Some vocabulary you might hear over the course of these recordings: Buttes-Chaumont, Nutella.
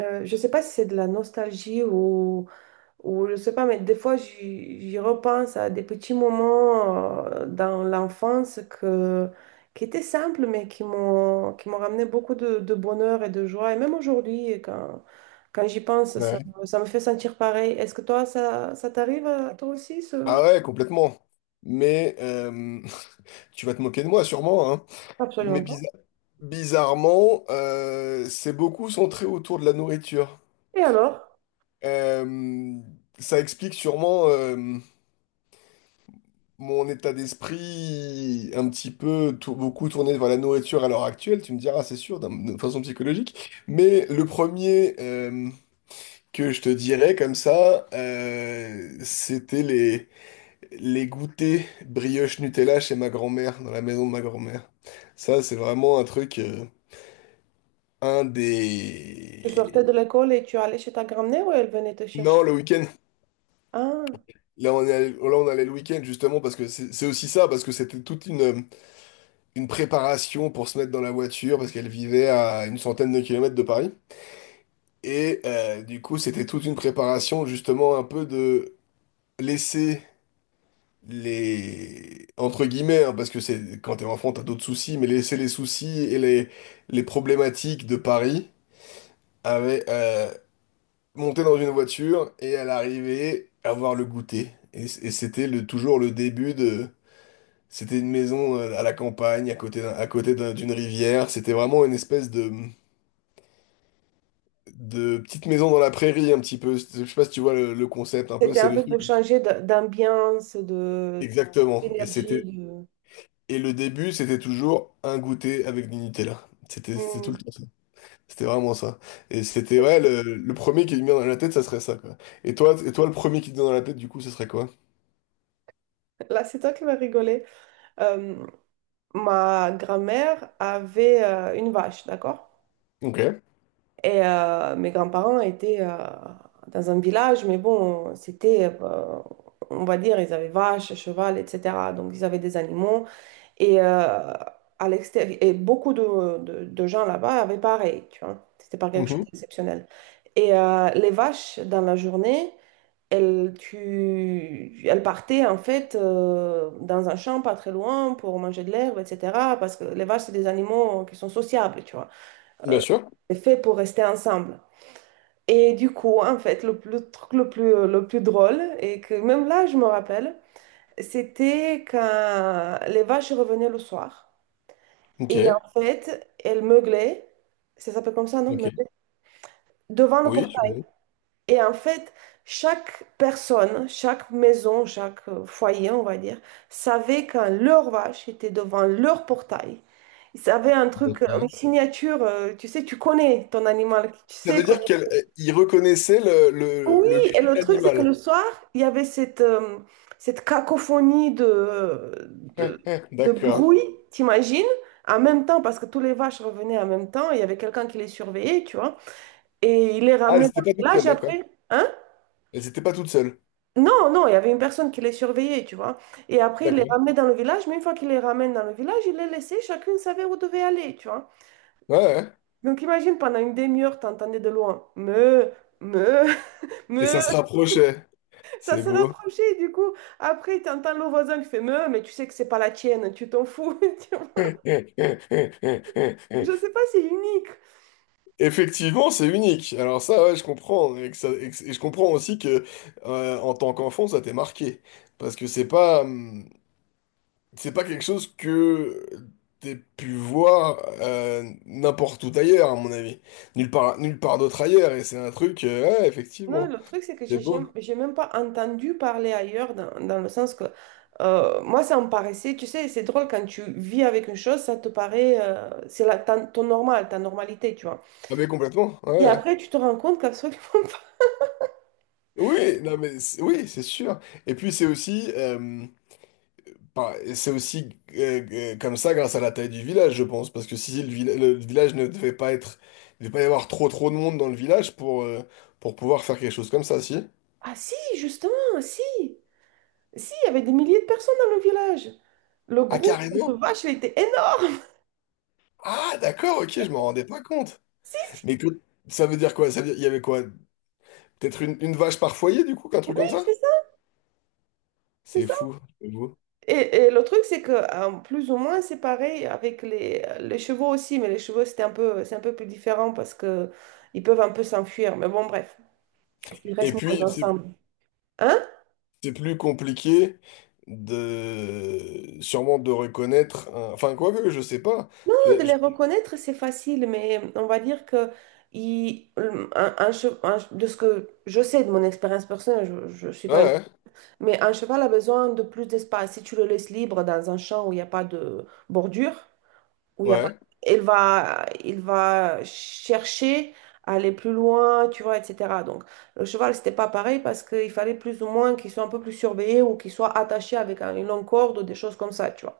Je sais pas si c'est de la nostalgie ou je sais pas, mais des fois, j'y repense à des petits moments dans l'enfance que, qui étaient simples, mais qui m'ont ramené beaucoup de bonheur et de joie. Et même aujourd'hui, quand, quand j'y pense, ça, Ouais. Ça me fait sentir pareil. Est-ce que toi, ça t'arrive à toi aussi, Ah ce... ouais, complètement. Mais tu vas te moquer de moi sûrement, hein. Mais Absolument pas. Bizarrement, c'est beaucoup centré autour de la nourriture. Et alors, Euh, ça explique sûrement mon état d'esprit un petit peu beaucoup tourné vers la nourriture à l'heure actuelle. Tu me diras, c'est sûr, de façon psychologique. Mais le premier que je te dirais comme ça, c'était les goûters brioche Nutella chez ma grand-mère, dans la maison de ma grand-mère. Ça, c'est vraiment un truc, un tu sortais des... de l'école et tu allais chez ta grand-mère ou elle venait te Non, chercher? le week-end. Ah, Là, on est allé, là, on allait le week-end, justement, parce que c'est aussi ça, parce que c'était toute une préparation pour se mettre dans la voiture, parce qu'elle vivait à une centaine de kilomètres de Paris. Et du coup, c'était toute une préparation, justement, un peu de laisser les entre guillemets hein, parce que c'est quand t'es enfant t'as d'autres soucis mais laisser les soucis et les problématiques de Paris avec monter dans une voiture et à l'arrivée avoir le goûter et c'était le toujours le début de c'était une maison à la campagne d'une rivière c'était vraiment une espèce de petite maison dans la prairie un petit peu je sais pas si tu vois le concept un peu c'était c'est un le peu truc pour changer d'ambiance, de... exactement et L'énergie c'était. de... Et le début, c'était toujours un goûter avec du Nutella. C'était tout Hmm. le temps ça. C'était vraiment ça. Et c'était, ouais, le premier qui me vient dans la tête, ça serait ça, quoi. Et toi, le premier qui te vient dans la tête, du coup, ce serait quoi? Là, c'est toi qui vas rigoler. Euh, Ma grand-mère avait une vache, d'accord? Ok. Et mes grands-parents étaient dans un village, mais bon, c'était, on va dire, ils avaient vache, cheval, etc. Donc, ils avaient des animaux. Et, à l'extérieur, et beaucoup de, de gens là-bas avaient pareil, tu vois. C'était pas quelque chose Mhm. d'exceptionnel. Et les vaches, dans la journée, elle, elle partait en fait dans un champ pas très loin pour manger de l'herbe, etc. Parce que les vaches, c'est des animaux qui sont sociables, tu vois. Bien Euh, sûr. c'est fait pour rester ensemble. Et du coup, en fait, le truc le plus drôle, et que même là, je me rappelle, c'était quand les vaches revenaient le soir. Ok. Et en fait, elles meuglaient, ça s'appelle comme ça, non? Ok. Meuglaient, devant le Oui, portail. sûrement. Et en fait, chaque personne, chaque maison, chaque foyer, on va dire, savait quand leur vache était devant leur portail. Ils avaient un truc, une Ok. signature, tu sais, tu connais ton animal, tu Ça sais veut qu'on- dire qu'il reconnaissait le, le, Oui, le cri et le de truc, c'est que le l'animal. soir, il y avait cette, cette cacophonie de, de, de D'accord. bruit, t'imagines? En même temps, parce que tous les vaches revenaient en même temps, il y avait quelqu'un qui les surveillait, tu vois, et il les Ah, elle ramenait dans n'était le pas toute village seule, d'accord. après, hein. Elle n'était pas toute seule. Non, non, il y avait une personne qui les surveillait, tu vois. Et après, il les D'accord. ramenait dans le village, mais une fois qu'il les ramène dans le village, il les laissait, chacune savait où devait aller, tu vois. Ouais, ouais. Donc imagine, pendant une demi-heure, t'entendais de loin, me, Et me, ça se rapprochait. ça C'est se beau. rapprochait, du coup, après, t'entends le voisin qui fait me, mais tu sais que c'est pas la tienne, tu t'en fous. Tu vois. Je sais pas, c'est unique. Effectivement, c'est unique. Alors ça, ouais, je comprends. Et, que ça- et que- et je comprends aussi que en tant qu'enfant, ça t'est marqué. Parce que c'est pas quelque chose que t'aies pu voir n'importe où ailleurs, à mon avis. Nulle part d'autre ailleurs. Et c'est un truc, ouais, Non, effectivement. le truc, c'est que C'est beau. j'ai même pas entendu parler ailleurs, dans le sens que moi, ça me paraissait, tu sais, c'est drôle quand tu vis avec une chose, ça te paraît, c'est la, ton normal, ta normalité, tu vois. Ah mais complètement, Et ouais. après, tu te rends compte qu'absolument pas. Oui, non mais oui, c'est sûr. Et puis c'est aussi, enfin, et c'est aussi comme ça grâce à la taille du village, je pense, parce que si le village ne devait pas être, il devait pas y avoir trop trop de monde dans le village pour pouvoir faire quelque chose comme ça, si? Ah si, justement, si, si, il y avait des milliers de personnes dans le village. Le Ah groupe de carrément? vaches, il était énorme. Ah d'accord, ok, je m'en rendais pas compte. Si, si, Mais ça veut dire quoi? Ça veut dire il y avait quoi? Peut-être une vache par foyer du coup, un truc oui, comme ça? c'est ça, c'est C'est ça. fou, j'avoue. Et le truc, c'est que hein, plus ou moins, c'est pareil avec les chevaux aussi, mais les chevaux, c'était un peu, c'est un peu plus différent parce que ils peuvent un peu s'enfuir. Mais bon, bref, ils Et restent moins puis c'est ensemble. Hein? c'est plus compliqué de sûrement de reconnaître, enfin quoi que je sais pas. Je- De les je- reconnaître, c'est facile, mais on va dire que il un che- un de ce que je sais de mon expérience personnelle, je ne suis pas une... Ouais, Mais un cheval a besoin de plus d'espace. Si tu le laisses libre dans un champ où il n'y a pas de bordure, où ouais, il y a pas... ouais, il va chercher à aller plus loin, tu vois, etc. Donc, le cheval, c'était pas pareil parce qu'il fallait plus ou moins qu'il soit un peu plus surveillé ou qu'il soit attaché avec une longue corde ou des choses comme ça, tu vois.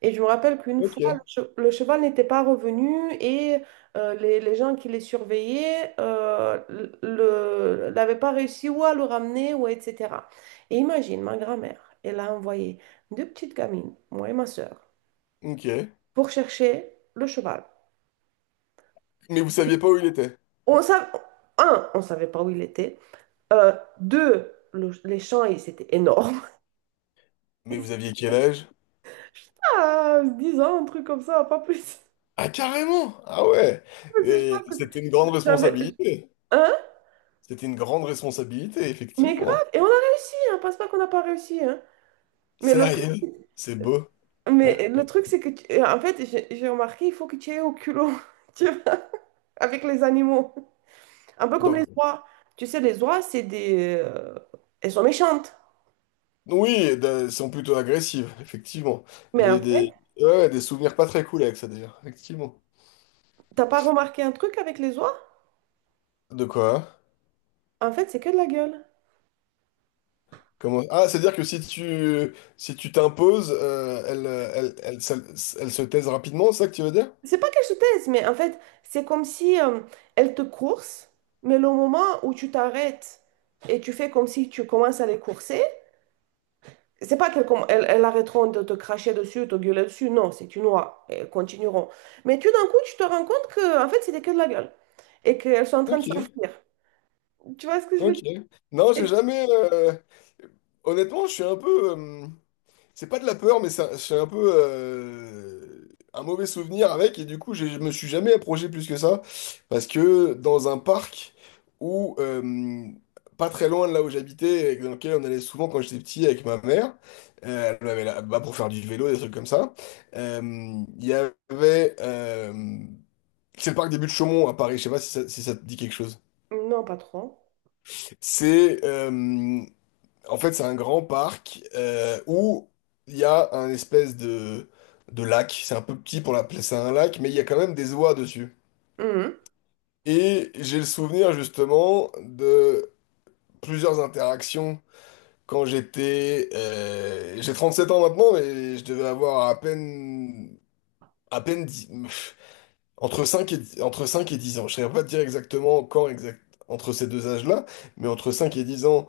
Et je me rappelle qu'une fois, ok. Le cheval n'était pas revenu et les gens qui les surveillaient n'avaient pas réussi ou à le ramener ou etc. Et imagine, ma grand-mère, elle a envoyé deux petites gamines, moi et ma sœur, Ok. pour chercher le cheval. Mais vous saviez pas où il était. On savait, un, on savait pas où il était. Euh, Deux, les champs, c'était énorme. Mais vous aviez quel âge? Putain, 10 ans, un truc comme ça, pas plus. Ah, carrément! Ah ouais! Parce que je Et pense que c'était une grande j'avais... responsabilité. Hein? C'était une grande responsabilité, Mais effectivement. grave, et on a réussi, hein, pense pas qu'on n'a pas réussi, hein. Mais le truc, Sérieux? C'est beau. Ouais. mais le truc, c'est que, en fait, j'ai remarqué, il faut que tu aies au culot, tu vois, avec les animaux. Un peu comme Donc, les oies. Tu sais, les oies, c'est des... elles sont méchantes. oui, elles sont plutôt agressives, effectivement. Mais en J'ai fait, des, ouais, des souvenirs pas très cool avec ça, d'ailleurs. Effectivement. t'as pas remarqué un truc avec les oies? De quoi? En fait, c'est que de la gueule. Comment... Ah, c'est-à-dire que si tu t'imposes, elle se taise rapidement, c'est ça que tu veux dire? C'est pas qu'elle se taise, mais en fait, c'est comme si elle te course, mais le moment où tu t'arrêtes et tu fais comme si tu commences à les courser, c'est pas qu'elles comm- elles arrêteront de te cracher dessus, de te gueuler dessus, non, c'est une loi, elles continueront. Mais tout d'un coup, tu te rends compte que, en fait, c'était que de la gueule et qu'elles sont en train de Ok. s'enfuir. Tu vois ce que je veux Ok. dire? Non, j'ai Et- jamais. Honnêtement, je suis un peu. C'est pas de la peur, mais c'est un peu un mauvais souvenir avec. Et du coup, je me suis jamais approché plus que ça. Parce que dans un parc où. Pas très loin de là où j'habitais, et dans lequel on allait souvent quand j'étais petit avec ma mère, elle m'avait bah, pour faire du vélo, des trucs comme ça. Euh, Il y avait. C'est le parc des Buttes-Chaumont à Paris, je sais pas si ça te dit quelque chose. Non, pas trop. C'est. En fait, c'est un grand parc où il y a un espèce de lac. C'est un peu petit pour l'appeler ça un lac, mais il y a quand même des oies dessus. Mhm. Et j'ai le souvenir justement de plusieurs interactions quand j'étais... j'ai 7 ans maintenant, mais je devais avoir à peine... À peine 10. Entre 5 et 10 ans. Je ne saurais pas te dire exactement quand exact, entre ces deux âges-là, mais entre 5 et 10 ans,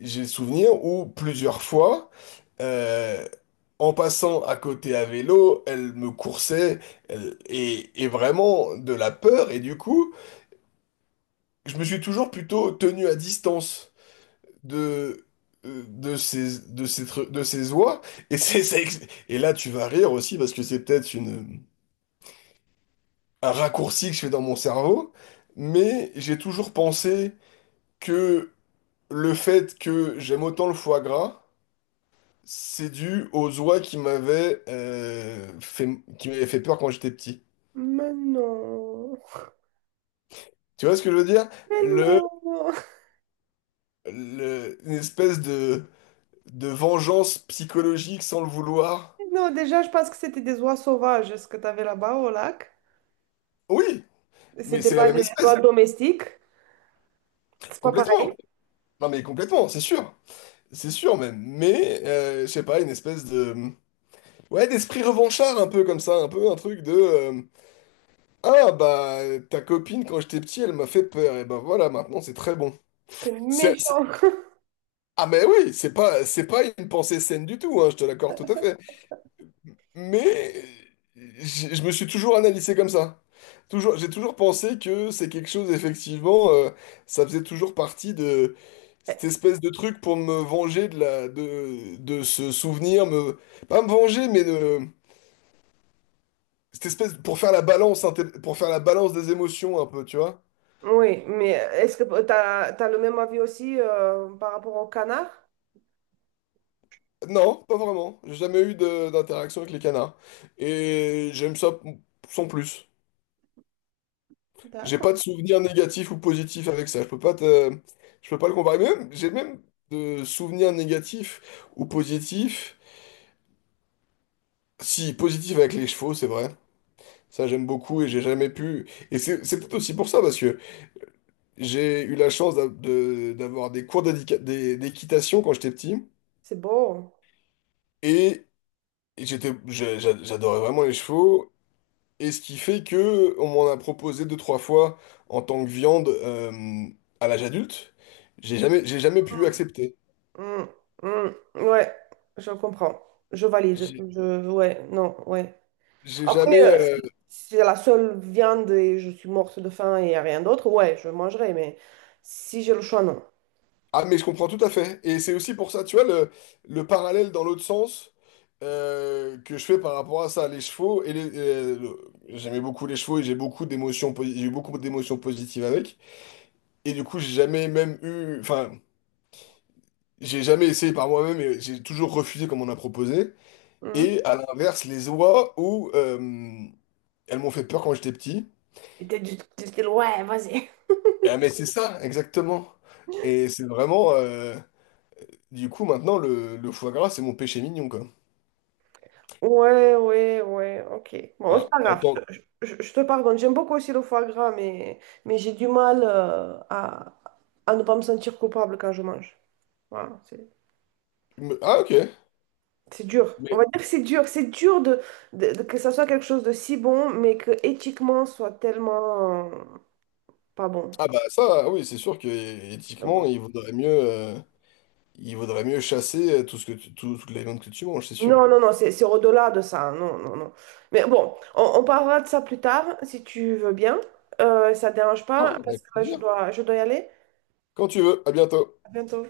j'ai le souvenir où plusieurs fois, euh, en passant à côté à vélo, elle me coursait et vraiment de la peur. Et du coup, je me suis toujours plutôt tenu à distance de, de ces, tru- de ces oies. Et, c'est- ça ex- et là, tu vas rire aussi parce que c'est peut-être une un raccourci que je fais dans mon cerveau, mais j'ai toujours pensé que le fait que j'aime autant le foie gras, c'est dû aux oies qui m'avaient fait peur quand j'étais petit. Mais non. Tu vois ce que je veux dire? Mais Le, non. une espèce de vengeance psychologique sans le vouloir. Non, déjà, je pense que c'était des oies sauvages, ce que tu avais là-bas au lac. Oui, mais C'était c'est la pas même des espèce, oies domestiques. C'est pas complètement. pareil. Non mais complètement, c'est sûr. C'est sûr même. Mais, je sais pas, une espèce de... Ouais, d'esprit revanchard un peu comme ça, un peu un truc de... Ah bah ta copine quand j'étais petit elle m'a fait peur et ben voilà maintenant c'est très bon. C'est C'est- c'est- méchant. Ah mais oui c'est pas une pensée saine du tout hein, je te l'accorde tout à fait. Mais je me suis toujours analysé comme ça. Toujours j'ai toujours pensé que c'est quelque chose effectivement ça faisait toujours partie de cette espèce de truc pour me venger de la de ce souvenir me pas me venger mais de cette espèce pour faire la balance des émotions un peu tu vois. Oui, mais est-ce que t'as le même avis aussi par rapport au canard? Non, pas vraiment. J'ai jamais eu d'interaction avec les canards. Et j'aime ça sans plus. J'ai pas de D'accord. souvenirs négatifs ou positifs avec ça. Je peux pas te... Je peux pas le comparer. Mais même, j'ai même de souvenirs négatifs ou positifs. Si, positif avec les chevaux, c'est vrai. Ça, j'aime beaucoup et j'ai jamais pu. Et c'est peut-être aussi pour ça, parce que j'ai eu la chance d'avoir des cours d'équitation quand j'étais petit. C'est beau. Et j'adorais vraiment les chevaux. Et ce qui fait que on m'en a proposé deux, trois fois en tant que viande à l'âge adulte. J'ai jamais pu Mm, accepter. mm, mm. Ouais, je comprends. Je valide. J'ai Je, ouais, non, ouais. j'ai Après, jamais. Si c'est la seule viande et je suis morte de faim et y a rien d'autre, ouais, je mangerai, mais si j'ai le choix, non. Ah, mais je comprends tout à fait. Et c'est aussi pour ça, tu vois, le parallèle dans l'autre sens que je fais par rapport à ça, les chevaux et J'aimais beaucoup les chevaux et j'ai beaucoup d'émotions positives avec. Et du coup, j'ai jamais même eu. Enfin, j'ai jamais essayé par moi-même et j'ai toujours refusé comme on a proposé. Mhm. Et à l'inverse, les oies où elles m'ont fait peur quand j'étais petit. Et t'es du style, ouais, vas-y. Ah, mais c'est ça, exactement. Et c'est vraiment. Du coup, maintenant, le foie gras, c'est mon péché mignon, quoi. Ouais, ouais, ouais, ok. Bon, c'est Hein, pas en grave, tant que- je te pardonne. J'aime beaucoup aussi le foie gras, mais j'ai du mal à ne pas me sentir coupable quand je mange. Voilà, c'est me- Ah, ok. c'est dur. On Mais, va dire que c'est dur. C'est dur de, que ça soit quelque chose de si bon, mais que éthiquement soit tellement pas bon. ah, bah, ça, oui, c'est sûr que Donc, éthiquement, voilà. il vaudrait mieux chasser toute la viande que tu manges, c'est sûr. Non, non, non, c'est au-delà de ça. Non, non, non. Mais bon, on parlera de ça plus tard, si tu veux bien. Ça te dérange Ah, pas, parce avec que là, plaisir. Je dois y aller. Quand tu veux, à bientôt. À bientôt.